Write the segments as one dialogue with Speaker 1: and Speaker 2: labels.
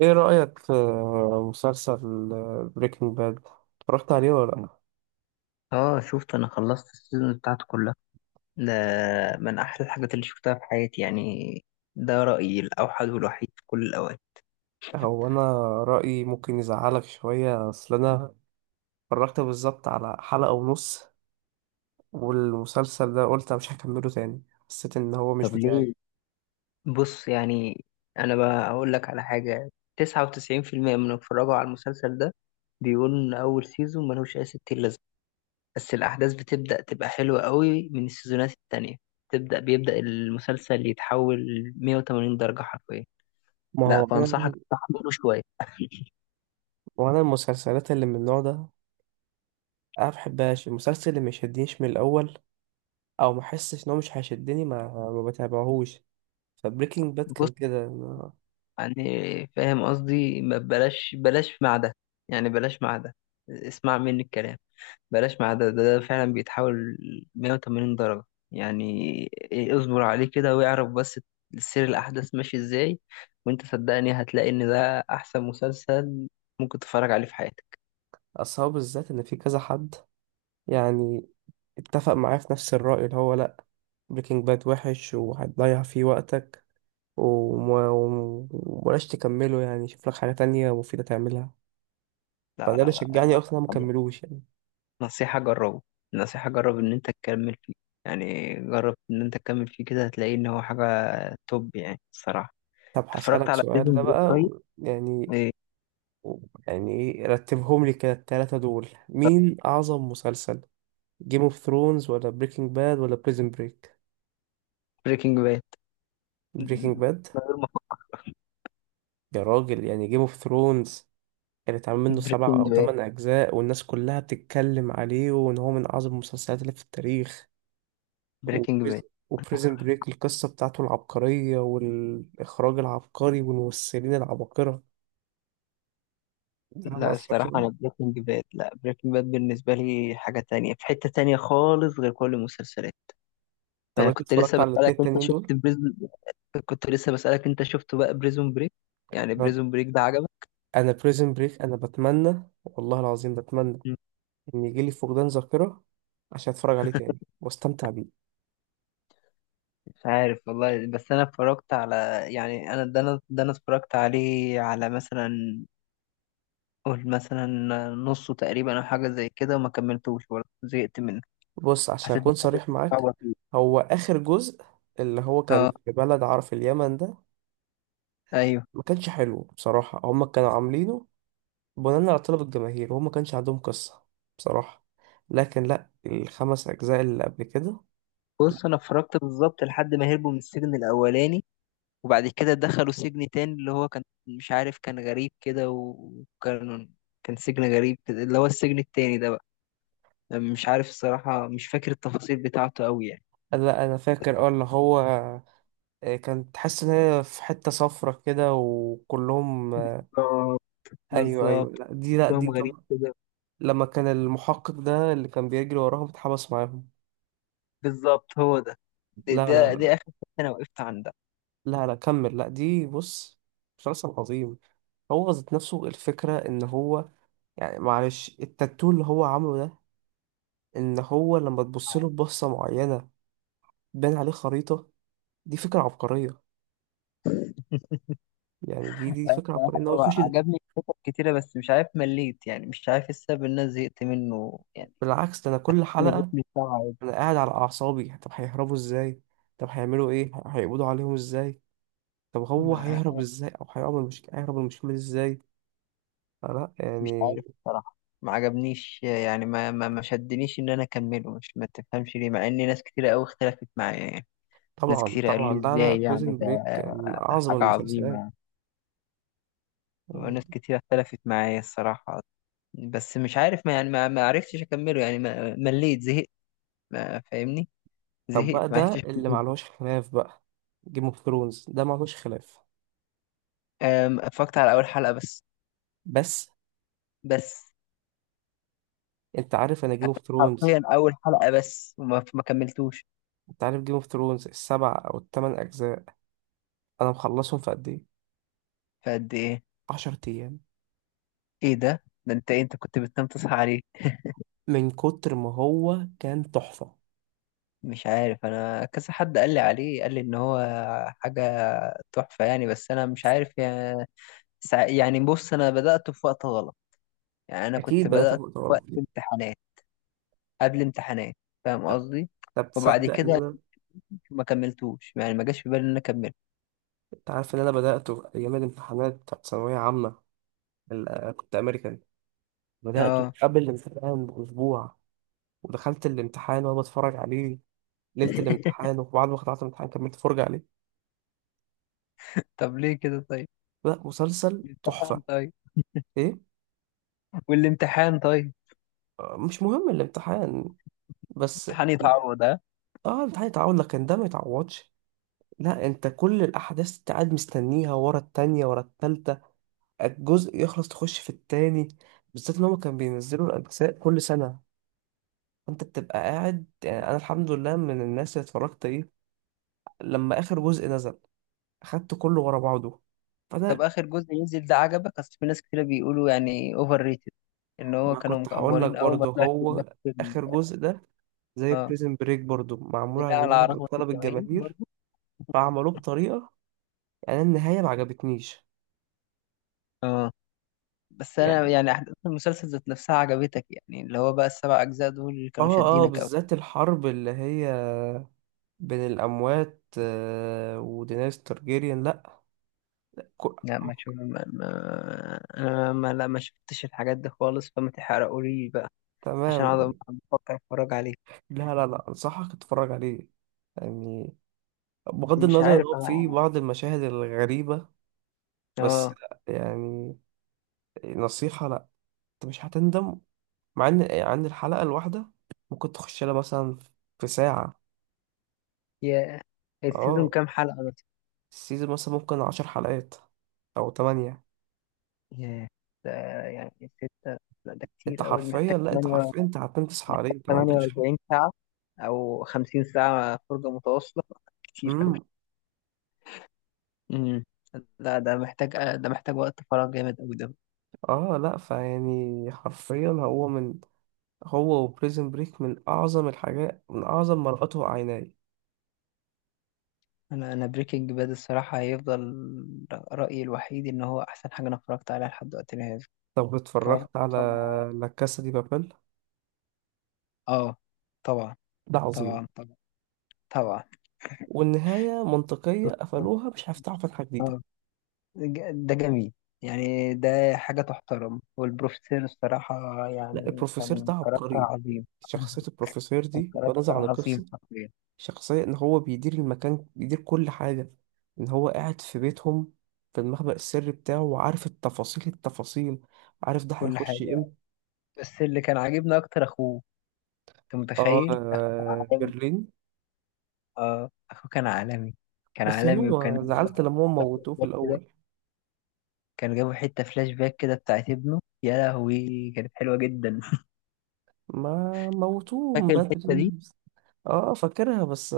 Speaker 1: ايه رأيك في مسلسل بريكنج باد؟ اتفرجت عليه ولا
Speaker 2: اه شفت. انا خلصت السيزون بتاعته كلها ده. من احلى الحاجات اللي شفتها في حياتي يعني. ده رأيي الاوحد والوحيد في كل الاوقات.
Speaker 1: لا. هو انا رأيي ممكن يزعلك شوية، اصل انا اتفرجت بالظبط على حلقة ونص والمسلسل ده قلت أنا مش هكمله تاني. حسيت ان هو مش
Speaker 2: طب
Speaker 1: بتاعي.
Speaker 2: ليه؟ بص يعني انا بقى اقول لك على حاجة. 99% من اللي اتفرجوا على المسلسل ده بيقولوا ان اول سيزون ملوش اي ستين لازمة، بس الاحداث بتبدأ تبقى حلوة قوي من السيزونات التانية. تبدأ بيبدأ المسلسل يتحول 180 درجة حرفيا.
Speaker 1: ما هو
Speaker 2: لا
Speaker 1: انا،
Speaker 2: فانصحك تحمله شوية.
Speaker 1: وانا المسلسلات اللي من النوع ده انا ما بحبهاش. المسلسل اللي ما يشدنيش من الاول او ما احسش ان هو مش هيشدني ما بتابعهوش. فبريكنج باد كان كده أنا-
Speaker 2: يعني فاهم قصدي؟ ما بلاش بلاش مع ده يعني بلاش مع ده. اسمع مني الكلام. بلاش مع ده ده فعلا بيتحول 180 درجة يعني. إيه، اصبر عليه كده واعرف بس سير الأحداث ماشي ازاي. وانت صدقني هتلاقي ان ده أحسن مسلسل ممكن تتفرج عليه في حياتك.
Speaker 1: اصحابي بالذات ان في كذا حد يعني اتفق معاه في نفس الرأي اللي هو لأ، بريكنج باد وحش وهتضيع فيه وقتك، وما- ومبلاش تكمله، يعني شوف لك حاجة تانية مفيدة تعملها.
Speaker 2: لا
Speaker 1: فده اللي
Speaker 2: لا لا
Speaker 1: شجعني
Speaker 2: لا
Speaker 1: أصلا أنا
Speaker 2: يعني.
Speaker 1: مكملوش يعني.
Speaker 2: نصيحة جربه. نصيحة جرب ان انت تكمل فيه. يعني جرب ان انت تكمل فيه كده، هتلاقي ان هو حاجة توب يعني الصراحة.
Speaker 1: طب
Speaker 2: اتفرجت
Speaker 1: هسألك
Speaker 2: على
Speaker 1: سؤال
Speaker 2: بريزون
Speaker 1: ده
Speaker 2: بريك؟
Speaker 1: بقى و- يعني
Speaker 2: ايه؟
Speaker 1: و- يعني إيه، رتبهم لي كده التلاتة دول، مين أعظم مسلسل، جيم اوف ثرونز ولا بريكنج باد ولا بريزن بريك؟
Speaker 2: بريكنج باد
Speaker 1: بريكنج
Speaker 2: من
Speaker 1: باد؟
Speaker 2: غير ما افكر.
Speaker 1: يا راجل، يعني جيم اوف ثرونز كان اتعمل منه سبع
Speaker 2: بريكنج
Speaker 1: أو
Speaker 2: باد،
Speaker 1: تمن أجزاء والناس كلها بتتكلم عليه وإن هو من أعظم المسلسلات اللي في التاريخ.
Speaker 2: بريكنج باد.
Speaker 1: وبريزن بريك، القصة بتاعته العبقرية والإخراج العبقري والممثلين العباقرة، ده ما
Speaker 2: لا
Speaker 1: أثرش
Speaker 2: الصراحة
Speaker 1: بقى؟
Speaker 2: أنا بريكنج باد، لا بريكنج باد بالنسبة لي حاجة تانية في حتة تانية خالص غير كل المسلسلات.
Speaker 1: طب
Speaker 2: ما
Speaker 1: أنت
Speaker 2: كنت لسه
Speaker 1: اتفرجت على
Speaker 2: بسألك
Speaker 1: الاتنين
Speaker 2: أنت
Speaker 1: التانيين دول؟
Speaker 2: شفت بريزون؟ كنت لسه بسألك أنت شفته بقى بريزون بريك؟ يعني
Speaker 1: أنا
Speaker 2: بريزون بريك ده عجبك؟
Speaker 1: أنا بريزن بريك، أنا بتمنى والله العظيم بتمنى
Speaker 2: مم.
Speaker 1: إن يجيلي فقدان ذاكرة عشان أتفرج عليه تاني وأستمتع بيه.
Speaker 2: مش عارف والله. بس أنا اتفرجت على يعني أنا ده أنا ده أنا اتفرجت عليه على مثلا، قول مثلا نصه تقريبا أو حاجة زي كده، وما كملتوش برضه، زهقت منه.
Speaker 1: بص عشان
Speaker 2: حسيت
Speaker 1: أكون صريح معاك،
Speaker 2: إن.
Speaker 1: هو آخر جزء اللي هو كان
Speaker 2: اه
Speaker 1: في بلد، عارف اليمن ده،
Speaker 2: ايوه.
Speaker 1: ما كانش حلو بصراحة. هما كانوا عاملينه بناء على طلب الجماهير وهما كانش عندهم قصة بصراحة. لكن لا، الخمس أجزاء اللي قبل كده.
Speaker 2: بص انا اتفرجت بالظبط لحد ما هربوا من السجن الاولاني، وبعد كده دخلوا سجن تاني اللي هو كان مش عارف، كان غريب كده وكان كان سجن غريب كده اللي هو السجن التاني ده بقى. مش عارف الصراحة، مش فاكر التفاصيل بتاعته قوي يعني.
Speaker 1: لا أنا فاكر، اه اللي هو كان تحس إن هي في حتة صفرة كده وكلهم
Speaker 2: بالظبط،
Speaker 1: أيوه أيوه،
Speaker 2: بالظبط،
Speaker 1: لا دي لا دي
Speaker 2: كلهم غريب
Speaker 1: طبعا.
Speaker 2: كده.
Speaker 1: لما كان المحقق ده اللي كان بيجري وراهم اتحبس معاهم.
Speaker 2: بالظبط هو ده. ده
Speaker 1: لا لا
Speaker 2: ده,
Speaker 1: لا
Speaker 2: ده اخر حتة انا وقفت عندها.
Speaker 1: لا، لا كمل. لا دي بص، مسلسل عظيم. هو ذات نفسه الفكرة إن هو، يعني معلش، التاتو اللي هو عامله ده، ان هو لما تبص له ببصه معينه بان عليه خريطه، دي فكره عبقريه. يعني دي فكره عبقريه
Speaker 2: الصراحة
Speaker 1: ان هو
Speaker 2: هو
Speaker 1: يخش ده.
Speaker 2: عجبني الكتب كتيرة، بس مش عارف مليت يعني. مش عارف السبب ان انا زهقت منه يعني
Speaker 1: بالعكس، ده انا كل
Speaker 2: من الريتم
Speaker 1: حلقه
Speaker 2: بتاعه.
Speaker 1: انا قاعد على اعصابي. طب هيهربوا ازاي؟ طب هيعملوا ايه؟ ه- هيقبضوا عليهم ازاي؟ طب هو هيهرب
Speaker 2: عادي.
Speaker 1: ازاي، او هيعمل مشكله هيهرب من المشكله دي ازاي؟ فلا
Speaker 2: مش
Speaker 1: يعني.
Speaker 2: عارف بصراحة. ما عجبنيش يعني ما شدنيش ان انا اكمله. مش ما تفهمش ليه، مع ان ناس كتيرة قوي اختلفت معايا يعني. ناس
Speaker 1: طبعا
Speaker 2: كتيرة قالوا
Speaker 1: طبعا،
Speaker 2: لي
Speaker 1: لا لا،
Speaker 2: ازاي يعني
Speaker 1: بريزن
Speaker 2: ده
Speaker 1: بريك من اعظم
Speaker 2: حاجة
Speaker 1: المسلسلات.
Speaker 2: عظيمة، وناس كتيرة اختلفت معايا الصراحة. بس مش عارف ما يعني ما عرفتش اكمله يعني ما مليت، زهقت ما فاهمني.
Speaker 1: طب
Speaker 2: زهقت
Speaker 1: بقى
Speaker 2: ما عرفتش
Speaker 1: ده اللي
Speaker 2: أكمله.
Speaker 1: معلهوش خلاف بقى، جيم اوف ثرونز ده معلهوش خلاف.
Speaker 2: اتفرجت على اول حلقة بس.
Speaker 1: بس
Speaker 2: بس
Speaker 1: انت عارف انا جيم اوف ثرونز،
Speaker 2: حرفيا اول حلقة بس، وما ما كملتوش.
Speaker 1: انت عارف جيم اوف ثرونز السبع او الثمان اجزاء انا مخلصهم في قد ايه؟
Speaker 2: فقد ايه؟
Speaker 1: 10 ايام.
Speaker 2: ايه ده؟ انت إيه؟ انت كنت بتنام تصحى عليه؟
Speaker 1: من كتر ما هو كان تحفة.
Speaker 2: مش عارف، انا كذا حد قال لي عليه، قال لي ان هو حاجه تحفه يعني، بس انا مش عارف يعني. يعني بص، انا بدات في وقت غلط. يعني انا كنت
Speaker 1: اكيد بدأت في
Speaker 2: بدات
Speaker 1: وقت
Speaker 2: في وقت
Speaker 1: غلط.
Speaker 2: امتحانات، قبل امتحانات، فاهم
Speaker 1: طب
Speaker 2: قصدي؟
Speaker 1: طب
Speaker 2: وبعد
Speaker 1: تصدق ان
Speaker 2: كده
Speaker 1: انا،
Speaker 2: ما كملتوش يعني ما جاش في بالي ان انا اكمل.
Speaker 1: انت عارف ان انا بدأته ايام الامتحانات بتاعت ثانوية عامة، ال- كنت امريكان، بدأته
Speaker 2: اه.
Speaker 1: قبل الامتحان باسبوع ودخلت الامتحان وانا بتفرج عليه ليلة الامتحان، وبعد ما خلصت الامتحان كملت فرجة عليه.
Speaker 2: طب ليه كده طيب؟
Speaker 1: لا مسلسل
Speaker 2: الامتحان
Speaker 1: تحفة.
Speaker 2: طيب
Speaker 1: ايه،
Speaker 2: والامتحان طيب؟
Speaker 1: مش مهم الامتحان. بس
Speaker 2: الامتحان يتعوض ها.
Speaker 1: اه الامتحان يتعوض لكن ده ما يتعوضش. لا انت كل الاحداث انت قاعد مستنيها، ورا التانية ورا التالتة، الجزء يخلص تخش في التاني. بالذات ان هما كانوا بينزلوا الاجزاء كل سنة، فانت بتبقى قاعد. يعني انا الحمد لله من الناس اللي اتفرجت ايه، لما اخر جزء نزل اخدته كله ورا بعضه.
Speaker 2: طب
Speaker 1: فانا
Speaker 2: اخر جزء ينزل ده عجبك؟ اصل في ناس كتير بيقولوا يعني اوفر ريتد، ان هو
Speaker 1: ما
Speaker 2: كانوا
Speaker 1: كنت هقول لك
Speaker 2: مكبرين قوي ما
Speaker 1: برضه،
Speaker 2: طلعش
Speaker 1: هو
Speaker 2: بنفس.
Speaker 1: اخر جزء ده زي
Speaker 2: اه
Speaker 1: بريزن بريك برضه معمول على
Speaker 2: لا، على
Speaker 1: مدار- على
Speaker 2: رغبة
Speaker 1: طلب
Speaker 2: الجماهير
Speaker 1: الجماهير،
Speaker 2: برضو.
Speaker 1: فعملوه بطريقة يعني النهاية ما عجبتنيش.
Speaker 2: اه بس انا
Speaker 1: يعني
Speaker 2: يعني احداث المسلسل ذات نفسها عجبتك يعني؟ اللي هو بقى السبع اجزاء دول اللي كانوا
Speaker 1: اه اه،
Speaker 2: شادينك قوي.
Speaker 1: بالذات الحرب اللي هي بين الأموات ودينيس تارجيريان لأ. كو-
Speaker 2: لا ما شو ما... ما... انا ما لا ما شفتش الحاجات دي خالص، فما تحرقولي بقى عشان
Speaker 1: تمام.
Speaker 2: اقعد بفكر اتفرج عليه.
Speaker 1: لا لا لا، أنصحك تتفرج عليه يعني. بغض
Speaker 2: مش
Speaker 1: النظر إن
Speaker 2: عارف
Speaker 1: هو فيه
Speaker 2: انا.
Speaker 1: بعض المشاهد الغريبة، بس
Speaker 2: اه.
Speaker 1: لأ يعني، نصيحة لأ، أنت مش هتندم. مع إن عن الحلقة الواحدة ممكن تخش لها مثلا في ساعة.
Speaker 2: يا، السيزون
Speaker 1: اه
Speaker 2: كام حلقة مثلا؟
Speaker 1: السيزون مثلا ممكن عشر حلقات أو تمانية.
Speaker 2: يا، ده يعني ستة؟ لا ده
Speaker 1: أنت
Speaker 2: كتير أوي، ده محتاج
Speaker 1: حرفيا لأ، أنت
Speaker 2: تمانية.
Speaker 1: حرفيا أنت هتنام تصحى عليه،
Speaker 2: محتاج
Speaker 1: أنت ما
Speaker 2: تمانية
Speaker 1: عندكش
Speaker 2: وأربعين ساعة أو خمسين ساعة فرجة متواصلة. كتير أوي.
Speaker 1: امم
Speaker 2: امم لا ده محتاج، ده محتاج وقت فراغ جامد قوي ده.
Speaker 1: اه. لا فيعني حرفيا هو من، هو وبريزن بريك من أعظم الحاجات، من أعظم ما رأته عيناي.
Speaker 2: انا بريكنج باد الصراحه هيفضل رايي الوحيد، ان هو احسن حاجه انا اتفرجت عليها لحد وقتنا هذا.
Speaker 1: طب
Speaker 2: هفضل
Speaker 1: اتفرجت على
Speaker 2: مع-
Speaker 1: لا كاسا دي بابل؟
Speaker 2: اه طبعا.
Speaker 1: ده عظيم،
Speaker 2: طبعا طبعا طبعا.
Speaker 1: والنهاية منطقية قفلوها، مش هيفتحوا فتحة جديدة.
Speaker 2: اه. ده جميل يعني. ده حاجه تحترم. والبروفيسور الصراحه
Speaker 1: لا
Speaker 2: يعني
Speaker 1: البروفيسور
Speaker 2: كان
Speaker 1: ده
Speaker 2: كاركتر
Speaker 1: عبقري.
Speaker 2: عظيم.
Speaker 1: شخصية البروفيسور
Speaker 2: كان
Speaker 1: دي بنظر
Speaker 2: كاركتر
Speaker 1: عن
Speaker 2: عظيم
Speaker 1: القصة،
Speaker 2: حرفيا،
Speaker 1: شخصية إن هو بيدير المكان بيدير كل حاجة، إن هو قاعد في بيتهم في المخبأ السري بتاعه وعارف التفاصيل التفاصيل، عارف ده
Speaker 2: كل
Speaker 1: هيخش
Speaker 2: حاجه.
Speaker 1: امتى.
Speaker 2: بس اللي كان عاجبني اكتر اخوه. انت متخيل
Speaker 1: اه برلين،
Speaker 2: اه اخوه كان عالمي. كان
Speaker 1: بس
Speaker 2: عالمي. وكان
Speaker 1: هو
Speaker 2: جابوا
Speaker 1: زعلت لما هم
Speaker 2: حتة فلاش
Speaker 1: موتوه في
Speaker 2: باك كده،
Speaker 1: الأول،
Speaker 2: كان جابوا حتة فلاش باك كده بتاعت ابنه، يا لهوي كانت حلوة جدا.
Speaker 1: ما موتوه من
Speaker 2: فاكر الحتة
Speaker 1: بدري.
Speaker 2: دي؟
Speaker 1: اه فاكرها، بس,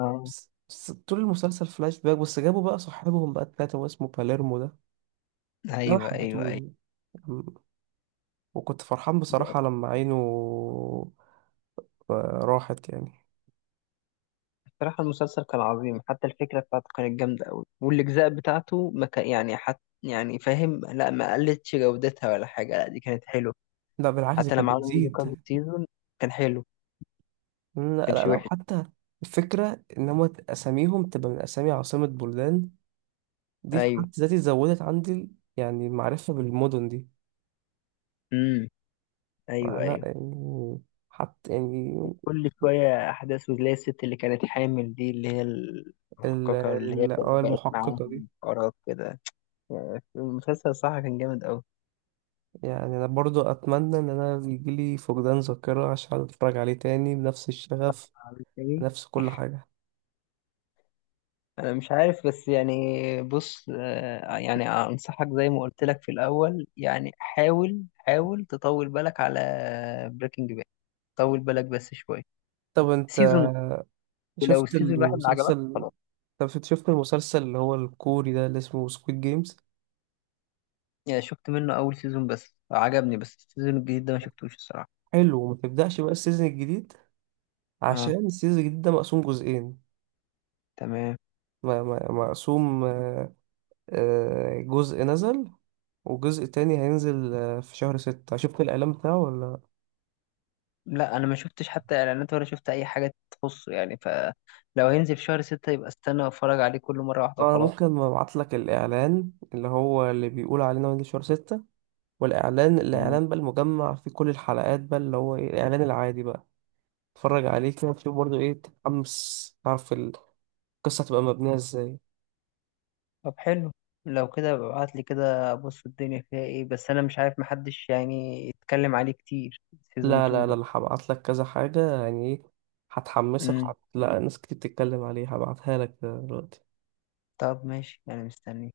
Speaker 2: اه
Speaker 1: بس, بس طول المسلسل فلاش باك، بس جابوا بقى صاحبهم بقى التلاتة واسمه باليرمو ده، ده ما
Speaker 2: ايوه ايوه
Speaker 1: حبيتهوش.
Speaker 2: ايوه.
Speaker 1: م- وكنت فرحان بصراحة لما عينه راحت يعني.
Speaker 2: بصراحة المسلسل كان عظيم، حتى الفكرة بتاعته كانت جامدة أوي، والأجزاء بتاعته ما كان يعني يعني فاهم؟ لا ما قلتش جودتها ولا حاجة، لا دي كانت حلوة.
Speaker 1: لا بالعكس دي
Speaker 2: حتى
Speaker 1: كانت
Speaker 2: لما عملوا منه
Speaker 1: بتزيد.
Speaker 2: كذا سيزون كان حلو، ما
Speaker 1: لا لا
Speaker 2: كانش
Speaker 1: لا،
Speaker 2: وحش.
Speaker 1: وحتى الفكرة إن هما أساميهم تبقى من أسامي عاصمة بلدان، دي في
Speaker 2: أيوه.
Speaker 1: حد ذاتي زودت عندي يعني المعرفة بالمدن دي.
Speaker 2: امم أيوه
Speaker 1: فلا
Speaker 2: أيوه.
Speaker 1: يعني، حتى يعني
Speaker 2: كل شوية أحداث، وتلاقي الست اللي كانت حامل دي اللي هي
Speaker 1: ال-
Speaker 2: المحققة اللي هي
Speaker 1: ال- اه
Speaker 2: كانت بقت
Speaker 1: المحققة دي.
Speaker 2: معاهم قرار كده. يعني المسلسل صح كان جامد أوي.
Speaker 1: يعني أنا برضو أتمنى إن أنا يجيلي فقدان ذاكرة عشان أتفرج عليه تاني بنفس الشغف،
Speaker 2: عبد الحليم،
Speaker 1: بنفس كل حاجة.
Speaker 2: أنا مش عارف بس يعني. بص آه، يعني أنصحك زي ما قلت لك في الأول، يعني حاول، حاول تطول بالك على بريكنج باد. طول بالك بس شوية
Speaker 1: طب أنت
Speaker 2: سيزون، ولو
Speaker 1: شفت
Speaker 2: السيزون الواحد ما عجبك
Speaker 1: المسلسل،
Speaker 2: خلاص.
Speaker 1: طب شفت شفت المسلسل اللي هو الكوري ده اللي اسمه سكويد جيمز؟
Speaker 2: يعني شفت منه أول سيزون بس، عجبني، بس السيزون الجديد ده ما شفتوش الصراحة.
Speaker 1: حلو، وما تبدأش بقى السيزون الجديد،
Speaker 2: اه
Speaker 1: عشان السيزون الجديد ده مقسوم جزئين.
Speaker 2: تمام.
Speaker 1: م- م- مقسوم جزء نزل وجزء تاني هينزل في شهر ستة، شفت الإعلان بتاعه ولا؟
Speaker 2: لا انا ما شفتش حتى اعلانات ولا شفت اي حاجه تخصه يعني، فلو هينزل في شهر ستة يبقى استنى اتفرج عليه كل مره واحده
Speaker 1: انا
Speaker 2: وخلاص.
Speaker 1: ممكن ابعت لك الاعلان اللي هو اللي بيقول علينا من شهر ستة، والاعلان الاعلان بقى المجمع فيه كل الحلقات بقى اللي هو ايه، الاعلان العادي بقى، اتفرج عليه كده تشوف برضه ايه، تتحمس، تعرف القصة هتبقى مبنية ازاي.
Speaker 2: طب حلو، لو كده ابعت لي كده ابص الدنيا فيها ايه، بس انا مش عارف محدش يعني يتكلم عليه كتير، سيزون
Speaker 1: لا لا
Speaker 2: 2 ده.
Speaker 1: لا لا، هبعت لك كذا حاجة يعني ايه، هتحمسك
Speaker 2: امم.
Speaker 1: وهت... لا ناس كتير بتتكلم عليه، هبعتها لك دلوقتي.
Speaker 2: طب ماشي انا مستني.